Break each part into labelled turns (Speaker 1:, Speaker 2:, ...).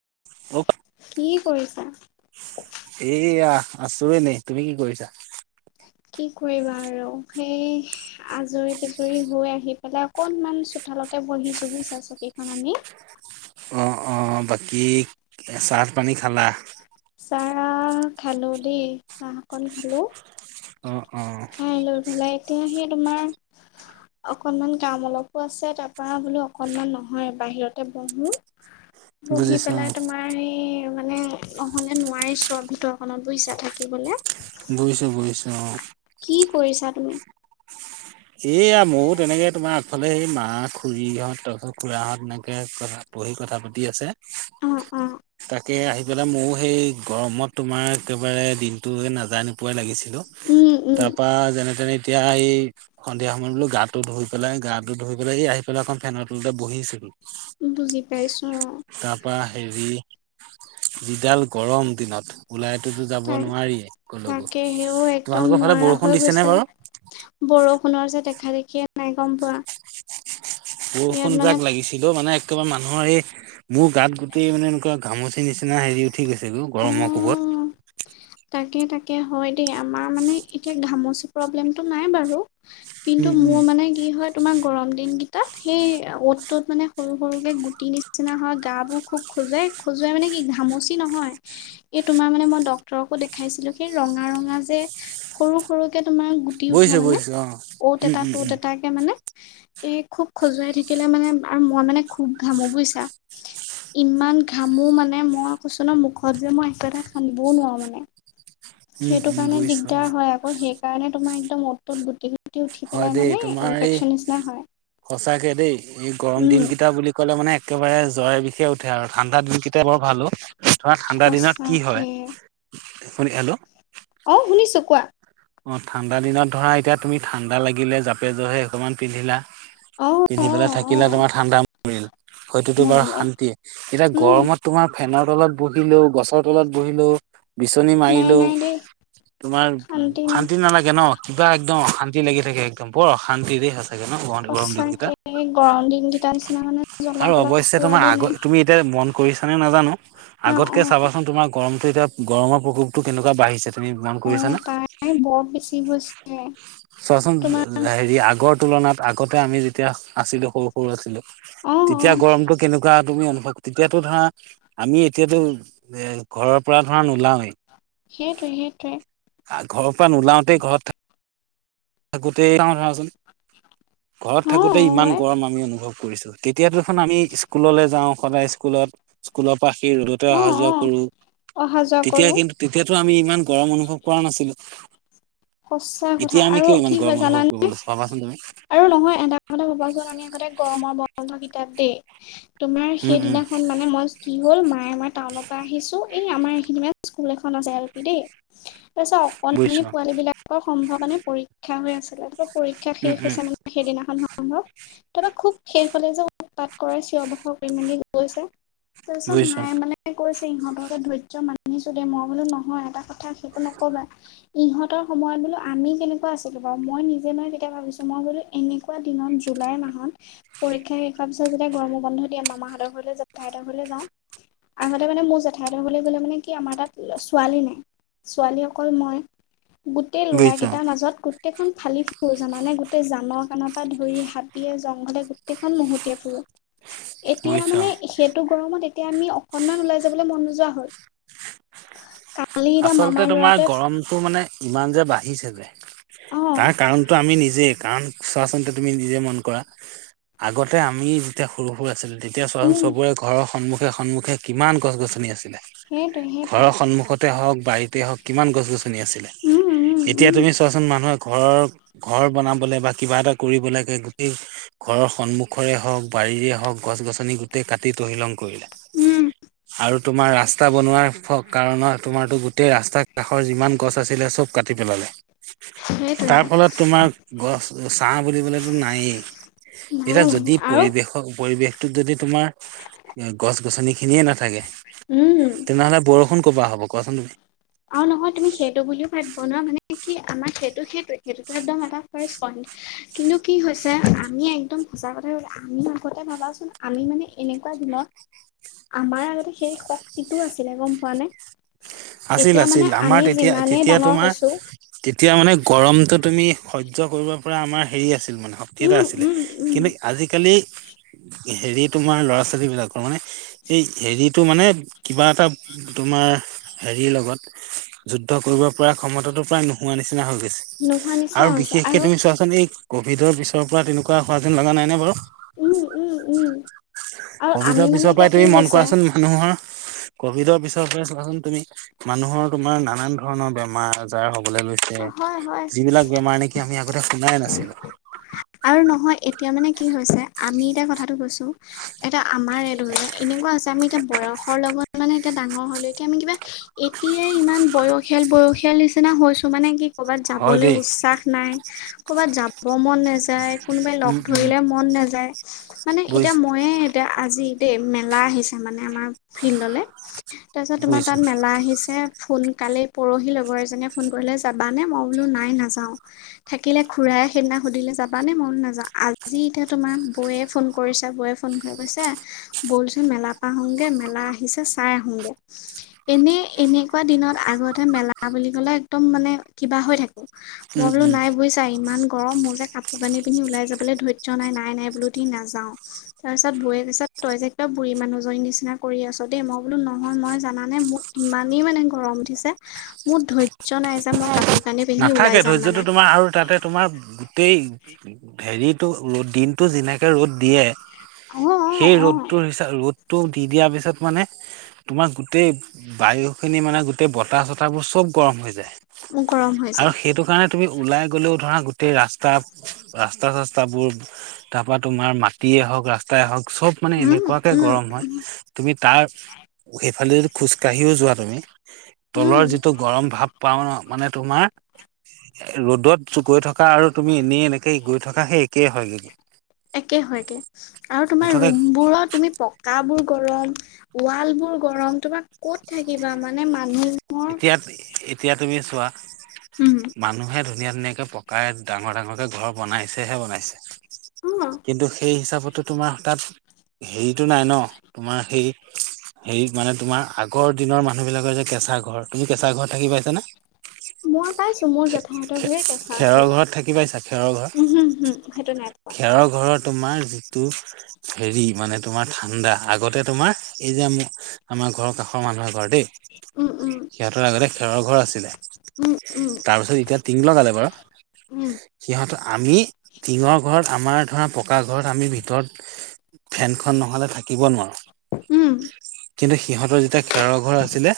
Speaker 1: [inaudible] [inaudible] অক্
Speaker 2: কি কৰিছা?
Speaker 1: এইয়া। আছোৱে এনেই। তুমি কি কৰিছা?
Speaker 2: কি কৰিবা আৰু সেই আজৰি পিজৰি হৈ আহি পেলাই অকনমান চু ফালতে বহিছোঁ বুইছা চকীখন আনি।
Speaker 1: অ অ বাকী চাহ পানী খালা?
Speaker 2: চাহ খালোঁ দেই চাহ অকণ খালোঁ।
Speaker 1: অ অ
Speaker 2: খাই লৈ পেলাই এতিয়া সেই তোমাৰ অকনমান কাম অলপো আছে তাৰপা বোলো অকনমান নহয় বাহিৰতে বহো। বহি
Speaker 1: বুজিছো অ
Speaker 2: পেলাই তোমাৰ সেই মানে নহলে চোৱাৰিছোঁ আউ ভিতৰখনত বোইছা থাকিবলে।
Speaker 1: বুজিছোঁ বুজিছো অ।
Speaker 2: কি কৰিছা তুমি?
Speaker 1: এয়া মইও তেনেকে তোমাৰ- ফালে সেই মা খুৰীহঁত ততে খুৰাহঁত এনেকে বহি কথা পাতি আছে।
Speaker 2: অ', অ',
Speaker 1: তাকে আহি পেলাই ময়ো সেই গৰমত তোমাৰ একেবাৰে দিনটো নাজানোপোৱাই লাগিছিল।
Speaker 2: উম, উম,
Speaker 1: তাৰ পৰা যেনে তেনে এতিয়া এই- সন্ধিয়া সময়ত বোলো গাটো ধুই পেলাই গাটো ধই পেলাই এই আহি পেলাই এখন ফেনৰ তলতে বহিছিলো-
Speaker 2: বুজি পাইছো অ',
Speaker 1: তাৰপা হেৰি- যিডাল গৰম দিনত- ওলাইতোতো যাব
Speaker 2: তাই
Speaker 1: নোৱাৰিয়ে কলকো
Speaker 2: তাকে সেও একদম
Speaker 1: তোমালোকৰ ফালে
Speaker 2: নোৱাৰা হৈ
Speaker 1: বৰষুণ দিছে। নে
Speaker 2: গৈছে
Speaker 1: বাৰু
Speaker 2: বৰষুণৰ যে দেখা দেখিয় নাই গম পোৱা। ইয়াত
Speaker 1: বৰষুণ
Speaker 2: মানে
Speaker 1: যাক লাগিছিল অ মানে একেবাৰে মানুহৰ এই মোৰ গাত গোটেই মানে এনেকুৱা ঘামচি নিচিনা হেৰি উঠি গৈছে গৈ
Speaker 2: অ
Speaker 1: গৰমৰ কোপত
Speaker 2: তাকে তাকে হয় দেই আমাৰ মানে এতিয়া ঘামচি প্ৰব্লেমটো নাই বাৰু কিন্তু
Speaker 1: উম উম
Speaker 2: মোৰ মানে কি হয়। তোমাৰ গৰম দিনকেইটাত সেই অত টত মানে সৰু সৰুকে গুটি নিচিনা হয় গা বোৰ খুব খোজুৱাই খোজুৱাই মানে কি ঘামচি নহয় এই তোমাৰ মানে মই ডক ডৰকো দেখাইছিলো সেই ৰঙা ৰঙা যে সৰু সৰুকে তোমাৰ গুটি উঠে
Speaker 1: বৈছো
Speaker 2: মানে
Speaker 1: বৈছো অ
Speaker 2: অত
Speaker 1: উম
Speaker 2: এটা
Speaker 1: উম উম
Speaker 2: ত'ত এটাকে মানে- কি খুব খজুৱাই থাকিলে মানে আৰু মই মানে খুব ঘামো বুইছা। ইমান ঘামো মানে মই কৈছো ন মুখত যে মই একো এটা হনিবও নোৱাৰো মানে।
Speaker 1: উম
Speaker 2: সেইটো
Speaker 1: উম
Speaker 2: কাৰণে
Speaker 1: বুজিছো অ
Speaker 2: দিগদাৰ হয় আকৌ সেই কাৰণে তোমাৰ একদম অত তত গুতি- ফুটি উঠি
Speaker 1: হয়
Speaker 2: পেলাই
Speaker 1: দেই
Speaker 2: মানে
Speaker 1: তোমাৰ এই
Speaker 2: ইনফেকশচন নিচিনা হয়।
Speaker 1: সঁচাকে দেই এই গৰম দিন
Speaker 2: উম
Speaker 1: কেইটা বুলি ক'লে মানে। একেবাৰে জয়ৰে বিষে উঠে আৰু ঠাণ্ডা দিনকেইটা বৰ ভালো। তমাৰ ঠাণ্ডা দিনত কি হয়
Speaker 2: সঁচাকে
Speaker 1: শুনি হেল্ল
Speaker 2: অ শুনিছো কোৱা?
Speaker 1: অ ঠাণ্ডা দিনত ধৰা এতিয়া তুমি ঠাণ্ডা লাগিলে জাপে জহে অকণমান পিন্ধিলা।
Speaker 2: অ অ
Speaker 1: পিন্ধি পেলাই
Speaker 2: অ
Speaker 1: থাকিলে তোমাৰ ঠাণ্ডা পৰিল। হয়ততো বাৰু
Speaker 2: মৰিলে
Speaker 1: শান্তিয়ে এতিয়া
Speaker 2: উম
Speaker 1: গৰমত তোমাৰ ফেনৰ তলত বহুত- বহিলোঁ গছৰ তলত বহিলো বিচনী
Speaker 2: নাই
Speaker 1: মাৰিলো
Speaker 2: নাই দেই
Speaker 1: তোমাৰ শান্তি নালাগে ন কিবা একদম শান্তি লাগি থাকে একদম বৰ শান্তি দ স আ চাগে ন বৰম দিন কেইটা।
Speaker 2: সঁচাকে গৰম দিন কেইটা নিচিনা মানে জ্বলা অলা খোৱ দ নাই।
Speaker 1: কৰিছ নে নাজানো
Speaker 2: অ অ
Speaker 1: আগতকে চাবাচোন তোমাৰ গৰমতটো এতিয়া গৰমৰ প্ৰকোপটো কেনেকুৱা বাঢ়িছে তুমি মন কৰিছা না
Speaker 2: ন বৰত বেছি হৈছে।
Speaker 1: চোৱাচোন
Speaker 2: তোমাৰ
Speaker 1: হেৰি আগৰ তুলনাত আগতে আমি যেতিয়া আছ। সৰু সৰু আছিলো
Speaker 2: অ অ
Speaker 1: তেতিয়া গৰমতটো কেনেকুৱা তুমি অনুভৱ তেতিয়াতো ধৰা- আমি এতিয়াতো এ ঘৰৰ পৰা ধৰা ওলাওৱেই।
Speaker 2: সেইটোৱে সেইটোৱে-
Speaker 1: ঘৰৰ পৰা নোলাওঁতে ঘৰত থাক। থাকোতেই চ ধৰাচোন ঘৰত
Speaker 2: অ
Speaker 1: থাকোতে ইমান গৰম আমি অনুভৱ কৰিছো এতিয়াতোন আমি স্কুললৈ যাওঁ সদায় স্কুলত স্কুলত- পাখি ৰ'দতে
Speaker 2: অ অ
Speaker 1: অহা
Speaker 2: অ
Speaker 1: যোৱা কৰোঁ।
Speaker 2: অহা যোৱা
Speaker 1: তেতিয়া
Speaker 2: কৰো
Speaker 1: কিন্তু তেতিয়াতো আমি ইমান গৰম অনুভৱ কৰা নাছিলো।
Speaker 2: সঁচা কথা।
Speaker 1: এতিয়া আমি
Speaker 2: আৰু
Speaker 1: কিয় ইমান
Speaker 2: কি
Speaker 1: গৰম
Speaker 2: হয়
Speaker 1: অনুভৱ কৰিব
Speaker 2: জানানে
Speaker 1: লৈছো ভাবাচোন তুমি
Speaker 2: আৰু নহয় এটা কথা ভবাচোন আমি আগতে গৰমৰ ব কিতাপ দেই তোমাৰ
Speaker 1: উম উম
Speaker 2: সেইদিনাখন মানে মই কি হ'ল ম- আমাৰ টাউনৰ পৰা আহিছো এই আমাৰ এইখিনি স্কুল এখন আছে এল পি দেই তাৰ পিছত
Speaker 1: বুজিছো
Speaker 2: অকমানি পোৱালী বিলাক- সম্ভৱ মানে পৰীক্ষা হৈ আছিলে পৰীক্ষা
Speaker 1: উম
Speaker 2: শেষ
Speaker 1: উম
Speaker 2: হৈছে মানে সেইদিনাখন- সম্ভৱ তাৰপৰা খুব সেইফালে যে উৎপাত কৰা চিঞৰ বাখৰ কৰি মানে গৈছে তাৰপিছত
Speaker 1: বুজিছো
Speaker 2: মাই মানে কৈছে ইহঁতক ধাৰ্য্য মানিছো দেই মই বোলো নহয় এটা কথা কথা সেইটো নকবা ইহঁতৰ সময়ত বোলো আমি কেনেকুৱা আছিলোঁ বাৰু মই নিজে মানে তেতিয়া ভাবিছোঁ মই বোলো এনেকুৱা দিনত জুলাই মাহত পৰীক্ষা শেষ হোৱাৰ পিছত যেতিয়া গৰমো বন্ধ দিয়ে মামাহঁতৰ ঘৰলে যাওঁ জেঠাইহতঁৰ ঘৰলে যাওঁ আগতে সেইটো কাৰণে মোৰ জেঠাই হ'বলৈ গ'লে মানে কি আমাৰ তাত ছোৱালী নাই ছোৱালী অকল মই গোটেই
Speaker 1: বুজিছো
Speaker 2: ল'ৰাকেইটাৰ মাজতো গোটেইখন খালি ফুৰোঁ মানে গোটেই জানৰ কাৰ পৰা ধৰি হাবিয়ে জংঘলে গোটেইখন মোহতীয়া ফুৰে এতিয়া
Speaker 1: বুজিছো
Speaker 2: মানে সেইটো গৰমত এ এতিয়া আমি অকনমান ওলাই যাবলৈ মন নোযোৱা হল কা
Speaker 1: আচলতে তোমাৰ গৰমতটো মানে ইমান যে বাঢ়িছে যে
Speaker 2: অ
Speaker 1: তাৰ কাৰণটো আমি নিজেই কাৰণ চোৱা তুমি নিজে মন কৰা আগতে আমি যেতিয়া সৰু সৰু আছিলো তেতিয়া চোৱাচোন
Speaker 2: উম
Speaker 1: চবৰে ঘৰৰ সন্মুখে সন্মুখে কিমান গছ গছনি আছে
Speaker 2: সেইটোৱে
Speaker 1: ঘৰৰ
Speaker 2: সেইটোৱে
Speaker 1: সন্মুখত বাৰীতে হক কিমান গছ গছনি আছিলে
Speaker 2: উম উম
Speaker 1: এতিয়া
Speaker 2: উম
Speaker 1: তুমি চোৱাচোন মানুহে ঘৰৰ ঘৰ বনাবলে বা কিবা এটা কৰিব লাগে গোটেই ঘৰৰ সন্মুখৰে হওঁক বাৰীৰে হওঁক গছ গছনি গোটেই কাটি তহিলং কৰিলে
Speaker 2: উম
Speaker 1: আৰু তোমাৰ ৰাস্তা বনোৱাৰ ফল কাৰণত তোমাৰতো গোটেই ৰাস্তাৰ কাষৰ যিমান গছ আছিলে চব কাটি পেলালে
Speaker 2: সেইটোৱে
Speaker 1: তাৰ ফলত তোমাৰ গছ চাহ বুলিবলে তো নাই
Speaker 2: নাই
Speaker 1: এতিয়া যদি
Speaker 2: নাই আৰু
Speaker 1: পৰিৱেশৰ পৰিৱেশটো যদি তোমাৰ গছ গছনি খিনিয়ে নাথাকে
Speaker 2: উম
Speaker 1: তেনেহলে বৰষুণ কপা হ'ব কোৱা চোন তুমি
Speaker 2: আৰু নহয় তুমি সেইটো বুলিও ভাবিব ন মানে কি আমাৰ সেইটো সেই সেইটোতো একদম এটা ফাষ্ট ক কিন্তু কি হৈছে আমি একদম সঁচা কথা কবলৈ গলে আমি আগতে ভাবাচোন আমি মানে এনেকুৱা তেনেকা দিনত আমাৰ আগতে সেই শক্তিটো আছিলে গম পোৱা নে
Speaker 1: আছিল
Speaker 2: এতিয়া মানে
Speaker 1: আছিল আমাৰ
Speaker 2: আমি
Speaker 1: তেতিয়া
Speaker 2: যিমানেই
Speaker 1: তেতিয়া
Speaker 2: ডাঙৰ
Speaker 1: তোমাৰ
Speaker 2: হৈছো
Speaker 1: তেতিয়া মানে গৰমটো তুমি স সৰ্য্য কৰিব পৰা আমাৰ হেৰি আছিল মানে শক্তি এটা
Speaker 2: উম
Speaker 1: আছিলে
Speaker 2: উম উম
Speaker 1: কিন্তু আজিকালি হেৰি তোমাৰ ল'ৰা-ছোৱালী বিলাকৰ মানে এই হেৰিতটো মানে কিবা এটা তোমাৰ। হেৰিৰ লগত যুদ্ধ কৰিব পৰা ক্ষমতাটো প্ৰায় নোহোৱা নিছিনাই। নিচিনা হৈ গৈছে
Speaker 2: নোহোৱা নিচিনা
Speaker 1: আৰু
Speaker 2: হৈছে
Speaker 1: বিশেষকে
Speaker 2: আৰু
Speaker 1: তুমি চোৱাচোন এই ক'ভিডৰ পিছৰ পৰা তেনেকুৱা হোৱা যেন লগা নাইনে বাৰু।
Speaker 2: উম উম উম আৰু আমি
Speaker 1: কভিডৰ
Speaker 2: মানে
Speaker 1: পিছৰ
Speaker 2: এতিয়া
Speaker 1: পৰাই
Speaker 2: কি
Speaker 1: তুমি মন
Speaker 2: হৈছে
Speaker 1: কৰাচোন মানুহৰ কভিডৰ পিছৰ চাবাচোন তুমি, মানুহৰ তোমাৰ নানান ধৰণৰ বেমাৰ-আজাৰ হ'ব। বোলে
Speaker 2: অ
Speaker 1: লৈছে
Speaker 2: হয় হয়
Speaker 1: যিবিলাক বেমাৰ নেকি, আমি আগতে শুনাই নাছিলো।।
Speaker 2: আৰু নহয় এতিয়া মানে কি হৈছে, আমি এতিয়া কথাটো কৈছো এটা আমাৰ এ ধৰিল' এনেকুৱা আছে আমি এতিয়া বয়সৰ লগত মানে এতিয়া ডাঙৰ হ'লে এতিয়া মানে কিবা এতিয়াই ইমান বয়সীয়াল বয়সীয়াল নিচিনা হৈছো মানে কি। কৰ'বাত
Speaker 1: হয়
Speaker 2: যাবলৈ
Speaker 1: দেই
Speaker 2: উচ্চাস নাই, কৰ'বাত যাব মন নাযায়। য়ায় কোনোবাই লগ
Speaker 1: উম উম
Speaker 2: ধৰিলে মন নাযায়, মানে এতিয়া
Speaker 1: বুজিছো
Speaker 2: মইয়ে এতিয়া আজি দেই। মেলা আহিছে মানে আমাৰ ফিল্ডলে তাৰপিছত তোমাৰ
Speaker 1: বুজিছো
Speaker 2: তাত মেলা আহিছে, সোনকালে পৰহি লগৰ এজনে ফোন কৰিলে যাবানে, মই বোলো নাই নাযাওঁ থাকিলে, খুড়াই সেইদিনা সুধিলে যাবা মানে মন নাযায়, আজি এতিয়া তোমাৰ বৌয়ে ফোন কৰিছে, বৌয়ে ফোন কৰে কৈছে বলচোন। মেলা পা আহোগে, মেলা আহিছে চাই আহোগে। এনে এনেকুৱা দিনত আগতেহে মেলা অহ বুলি কলে একদম মানে কিবা হৈ থাকো। মই
Speaker 1: উম
Speaker 2: বোলো
Speaker 1: উম
Speaker 2: নাই বুজিছা ইমান গৰম মোৰ যে কাপোৰ কাপোৰ পিন্ধি ওলাই যাবলৈ ধৈৰ্য্য নাই, নাই-নাই বোলো দেই নাযাওঁ, তাৰ পিছত বৌয়ে কৈছে তই যে একদম বু এই মানুহজনীৰ নিচিনা কৰি আছো দেই। মই বোলো নহয় মই জান নে মোৰ ইমানেই মানে গৰম উঠিছে। মোৰ ধৈৰ্য্য নাই যে মই কাপোৰ কানি পিন্ধি ওলাই
Speaker 1: নাথাকে
Speaker 2: যাম
Speaker 1: ধৈৰ্য্যটো
Speaker 2: মানে।
Speaker 1: তোমাৰ আৰু তাতে তোমাৰ গোটেই হেৰিতো ৰদ দিনতটো যেনেকে ৰ'দ দিয়ে।
Speaker 2: অ', অ',
Speaker 1: সেই
Speaker 2: অ',
Speaker 1: ৰ'দটোৰ হিচাপত ৰ'দটো দি দিয়াৰ পিছত মানে তোমাৰ গোটেই বায়ু খিনি মানে গোটেই বতাহ-চতাহ বোৰ চব গৰম হৈ যায়।
Speaker 2: মোৰ গৰম হৈ
Speaker 1: আৰু
Speaker 2: যায়।
Speaker 1: সেইটো কাৰণে তুমি ওলাই গ'লেও ধৰা গোটেই ৰাস্তা-ৰাস্তা ৰাস্তা-চাস্তা বোৰ তাৰ পৰা তোমাৰ মাটিয়ে হওঁক, ৰাস্তাই হওঁক চব মানে
Speaker 2: উম,
Speaker 1: এনেকুৱাকে
Speaker 2: উম,
Speaker 1: গৰম হয়, তুমি তাৰ সেইফালে খোজ কাঢ়িও যোৱা তুমি তলৰ
Speaker 2: উম।
Speaker 1: যিটো গৰম ভাৱ পাও ন'। মানে তোমাৰ ৰ'দত গৈ থকা আৰু তুমি এনেই এনেকে গৈ থকা সেই একেই হয় কিন্তু
Speaker 2: একে হয়গে আৰু তোমাৰ ৰুম বোৰৰ তুমি পকা বোৰ গৰম ৱাল বোৰ গৰম, তোমাৰ ক'ত থাকিবা মানে মানুহ
Speaker 1: এতিয়া, এতিয়া তুমি চোৱা
Speaker 2: উম।
Speaker 1: মানুহে ধুনীয়া, ধুনীয়াকে পকাই ডাঙৰ, ডাঙৰকে ঘৰ বনাইছেহে, বনাইছে
Speaker 2: অ
Speaker 1: কিন্তু সেই হিচাপেত তোমাৰ তাত হেৰিতটো নাই ন তোমাৰ সেই হেৰি মানে তোমাৰ আগৰ দিনৰ মানুহ বিলাকৰ যে কেঁচা ঘৰ। ঘৰ তুমি কেঁচা ঘৰত থাকি পাইছ নে?
Speaker 2: মই পাইছো মোৰ জেঠাইহঁতৰ ঘৰ কেঁচা আছিলে।
Speaker 1: ঘৰত থাকি পাইছা
Speaker 2: উম' হম-হম সেইটো নাই পোৱা
Speaker 1: আৰু ঘৰত তোমাৰ যিটো হেৰি মানে তোমাৰ ঠাণ্ডা আগতে তোমাৰ এই যে আমাৰ ঘৰৰ কাষৰ মানুহৰ ঘৰ দেই।
Speaker 2: উম উম
Speaker 1: সিহঁতৰ আগতে খেৰৰ ঘৰ আছিলে
Speaker 2: উম
Speaker 1: তাৰ পিছত এতিয়া টিং লগালে বাৰু
Speaker 2: উম'।
Speaker 1: সিহঁত আমি টিঙৰ ঘৰত আমাৰ ধৰা পকা ঘৰত আমি ভিতৰত ফেনখন নহ'লে থাকিব নোৱাৰো।
Speaker 2: উম'।
Speaker 1: কিন্তু সিহঁতৰ যেতিয়া খেৰৰ ঘৰ আছিলে।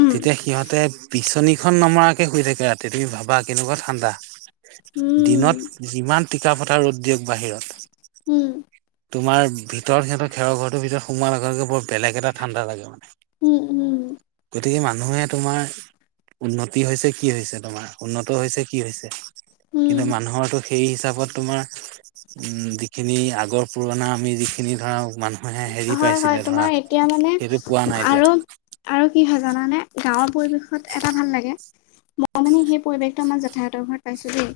Speaker 2: উম উম
Speaker 1: তেতিয়া সিহঁতে বিচনীখন নমাৰৰাকে শুই থাকে ৰাতি, তুমি ভাবা কেনেকুৱা ঠাণ্ডা। দিনত
Speaker 2: উম'।
Speaker 1: যিমান টীকা ফটা ৰ'দ দিয়ক বাহিৰত
Speaker 2: উম
Speaker 1: তোমাৰ ভিতৰত সিহঁতৰ খেৰৰ ঘৰটোৰ ভিতৰত সোমোৱাৰ নগকে বৰ বেলে এটা ঠাণ্ডা লাগে মানে।
Speaker 2: উম উম উম
Speaker 1: গতিকে মানুহে তোমাৰ উন্নতি হৈছে কি হৈছে, তোমাৰ উন্নত হৈছে কি হৈছে।
Speaker 2: উম
Speaker 1: কিন্তু মানুহৰো সেই হিচাপত তোমাৰ উম যিখিনি আগৰ পুৰণা আমি যিখিনি ধৰা মানুহ, মে হেৰি
Speaker 2: হয় হয়
Speaker 1: পাইছিলে ধৰা,
Speaker 2: তোমাৰ এতিয়া মানে
Speaker 1: সেইটো পোৱা নাই এতিয়া।
Speaker 2: আৰু আৰু কি হয় জানানে গাঁৱৰ পৰিৱেশত এটা ভাল লাগে। মই মানে সেই পৰিৱেশটো আমাৰ জেঠাইহঁতৰ ঘৰত পাইছো দেই।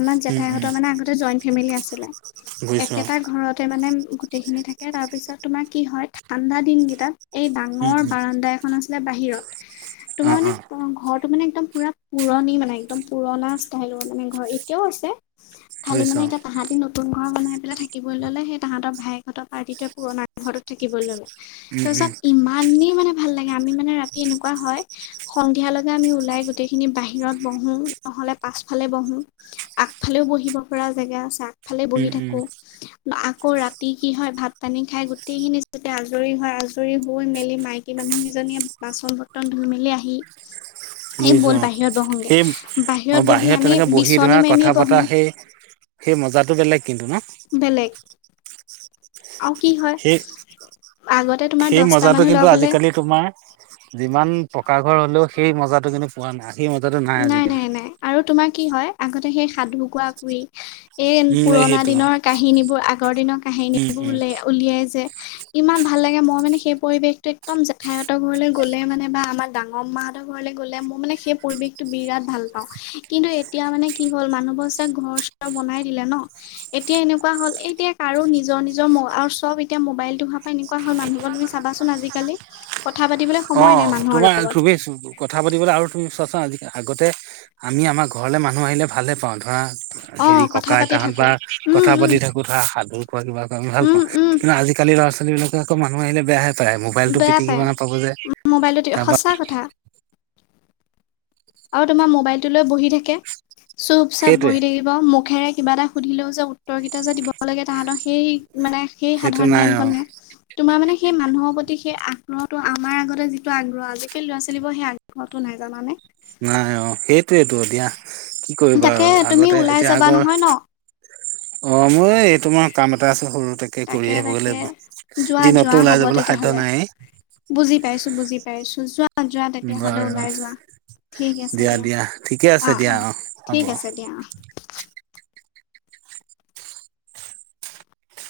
Speaker 2: আমাৰ
Speaker 1: উম উম
Speaker 2: জেঠাইহঁতৰ মানে আগতে জইণ্ট ফেমিলি আছিলে।
Speaker 1: বুজিছো অ
Speaker 2: একেটা ঘৰতে মানে গোটেইখিনি থাকে। তাৰপিছত তোমাৰ কি হয়, ঠাণ্ডা দিন কেইটাত এই
Speaker 1: উম
Speaker 2: ডাঙৰ
Speaker 1: উম
Speaker 2: বাৰাণ্ডা এখন আছিলে বাহিৰত,
Speaker 1: অ
Speaker 2: তোমাৰ মানে
Speaker 1: অ
Speaker 2: ঘৰ- টো মানে একদম পুৰা পুৰণি মানে একদম পুৰণা ষ্টাইলৰ মানে ঘৰ এতিয়াও আছে। খালি মানে
Speaker 1: বুজিছো অ
Speaker 2: এতিয়া তাহাঁতি নতুন ঘৰ বনাই পেলাই থাকিবলৈ ললে, সেই তাহাঁতৰ ভাইয়েকহঁতৰ পাৰ্টিটোৱে পুৰণা থাকিবলৈ ললে।
Speaker 1: উম
Speaker 2: তাৰপিছত
Speaker 1: উম
Speaker 2: ইমানেই মানে ভাল লাগে আমি মানে ৰাতি এনেকুৱা হয়, সন্ধিয়া লগে আমি ওলাই গোটেই খিনি বাহিৰত বহো, নহ'লে পাছফালে বহো, আগফালেও বহিব পৰা জেগা আছে। আগ- ফালে বহি
Speaker 1: উম উম
Speaker 2: থাকো। আকৌ ৰাতি কি হয় ভাত পানী খাই গ- গোটেইখিনি যাতে আজৰি হয়, আজৰি হৈ মেলি মাইকী মানুহকেইজনীয়ে বাচন বৰ্তন ধুই মেলি আহি
Speaker 1: হয় [unintelligible]
Speaker 2: এই
Speaker 1: বুজিছো
Speaker 2: ব'ল
Speaker 1: অ।
Speaker 2: বাহিৰত বহোগে
Speaker 1: সেই অ
Speaker 2: বহি
Speaker 1: বাহিৰত
Speaker 2: আমি
Speaker 1: তেনেকে বহি
Speaker 2: বিচনী
Speaker 1: ধৰা
Speaker 2: মাৰি
Speaker 1: কথা
Speaker 2: মাৰি বহো
Speaker 1: পতৰা সেই সেই মজাটো বেলেগ কিন্তু ন?
Speaker 2: বেলেগ আৰু কি হয়
Speaker 1: সেই
Speaker 2: আগতে তোমাৰ
Speaker 1: সেই
Speaker 2: দহটা
Speaker 1: মজাটো
Speaker 2: মানুহ
Speaker 1: কিন্তু
Speaker 2: লগ হ'লে
Speaker 1: আজিকালি তোমাৰ যিমান পকা ঘৰ হলেও সেই মজাটো কিন্তু পোৱা নাই। সেই মজাটো
Speaker 2: নাই
Speaker 1: আজিকালি
Speaker 2: নাই নাই আৰু তোমাৰ কি হয় আগতে সেই সাধু কোৱা কৰি, এই
Speaker 1: উম
Speaker 2: পুৰণা
Speaker 1: সেইটো
Speaker 2: দিনৰ কাহিনী বোৰ, আগৰ দিনৰ
Speaker 1: উম
Speaker 2: কাহিনীবোৰ
Speaker 1: উম
Speaker 2: উলিয় উলিয়াই যে, ইমান ভাল লাগে। মই মানে সেই পৰিৱেশটো একদম জেঠায়তৰ ঘৰলে গ'লে মানে বা আমাৰ ডাঙৰ মাহ ঘৰ গলে মোৰ মানে সেই পৰিৱেশ বিৰাট ভাল পাও। কিন্তু এতিয়া মানে কি হ'ল মানুহবাক ঘৰ চ বনাই দিলে ন, এতিয়া এনেকুৱা হ'ল, এতিয়া কাৰো নিজৰ নিজৰ ম আৰু চব এতিয়া মোবাইলটো হোৱাৰ পৰা এনেকুৱা হ'ল মুহবোৰ তুমি চা- চোন আজিকালি। কথা পাতিবলৈ
Speaker 1: অ
Speaker 2: সময় নাই মানুহৰ
Speaker 1: তোমাৰ
Speaker 2: লগত
Speaker 1: চুই [unintelligible] আছো কথা পাতিবলৈ আৰু ু চচা আজ আগতে আমি আমাৰ ঘৰলৈ মানুহ আহিলে ভালে পাওঁ। ধৰা, [unintelligible]
Speaker 2: অ
Speaker 1: হেৰি
Speaker 2: কথা
Speaker 1: ককা আইতা
Speaker 2: পাতি
Speaker 1: হত
Speaker 2: থাকো
Speaker 1: বা
Speaker 2: উম
Speaker 1: কথা
Speaker 2: উম
Speaker 1: পাতি থাকো ধৰা সাধুৰ পৰা কিবা আমি ভাল
Speaker 2: উম,
Speaker 1: পাওঁ,
Speaker 2: উম,
Speaker 1: কিন্তু আজিকালি ল'ৰা ছোৱালী [unintelligible] ছোৱালী বিলাকক আকৌ মানুহ আহিলে বেয়া পায়, মোবাইলটো পিটিকিব নাপাব যে।
Speaker 2: মোবাইলটোত
Speaker 1: তাৰপা
Speaker 2: সঁচা কথা। আৰু তোমাৰ মোবাইলটোলৈ বহি থাকে। চুপ চাপ
Speaker 1: সেইটোৱে
Speaker 2: বহি থাকিব, মুখেৰে কিবা এটা সুধিলেও যে উত্তৰ কেইটা যে দিব লাগে তাহাঁতৰ সেই মানে সেই
Speaker 1: সেইটো
Speaker 2: সাধাৰণ
Speaker 1: অ
Speaker 2: জ্ঞানকন নাই। তোমাৰ মানে সেই মানুহৰ প্ৰতি তি সেই আগ্ৰহটো আমাৰ আগতে যিটো আগ্ৰহ আজিকালি ল'ৰা ছোৱালীবোৰ সেই আগ্ৰহটো নাই জানানে।
Speaker 1: নাই অ সেইটোৱেতো দিয়া কি কৰিবা
Speaker 2: তাকে
Speaker 1: আৰু
Speaker 2: তুমি
Speaker 1: আগতে
Speaker 2: ওলাই
Speaker 1: এতিয়া
Speaker 2: যাবা
Speaker 1: আগৰ
Speaker 2: নহয় ন
Speaker 1: অ মোৰ এই তোমাৰ কাম এটা আছিল সৰু তাকে কৰি আহিব লাগিব।
Speaker 2: যোৱা যোৱা
Speaker 1: দিনতটো ওলাই
Speaker 2: হ'ব
Speaker 1: যাবলৈ সাধ্য
Speaker 2: তেতিয়াহ'লে
Speaker 1: নাই। ন [unintelligible]
Speaker 2: বুজি পাইছো বুজি পাইছো যোৱা যোৱা তেতিয়াহলে
Speaker 1: বাৰু
Speaker 2: ওলাই যোৱা। ঠিক আছে দিয়া অ অ ঠিক আছে দিয়া অ।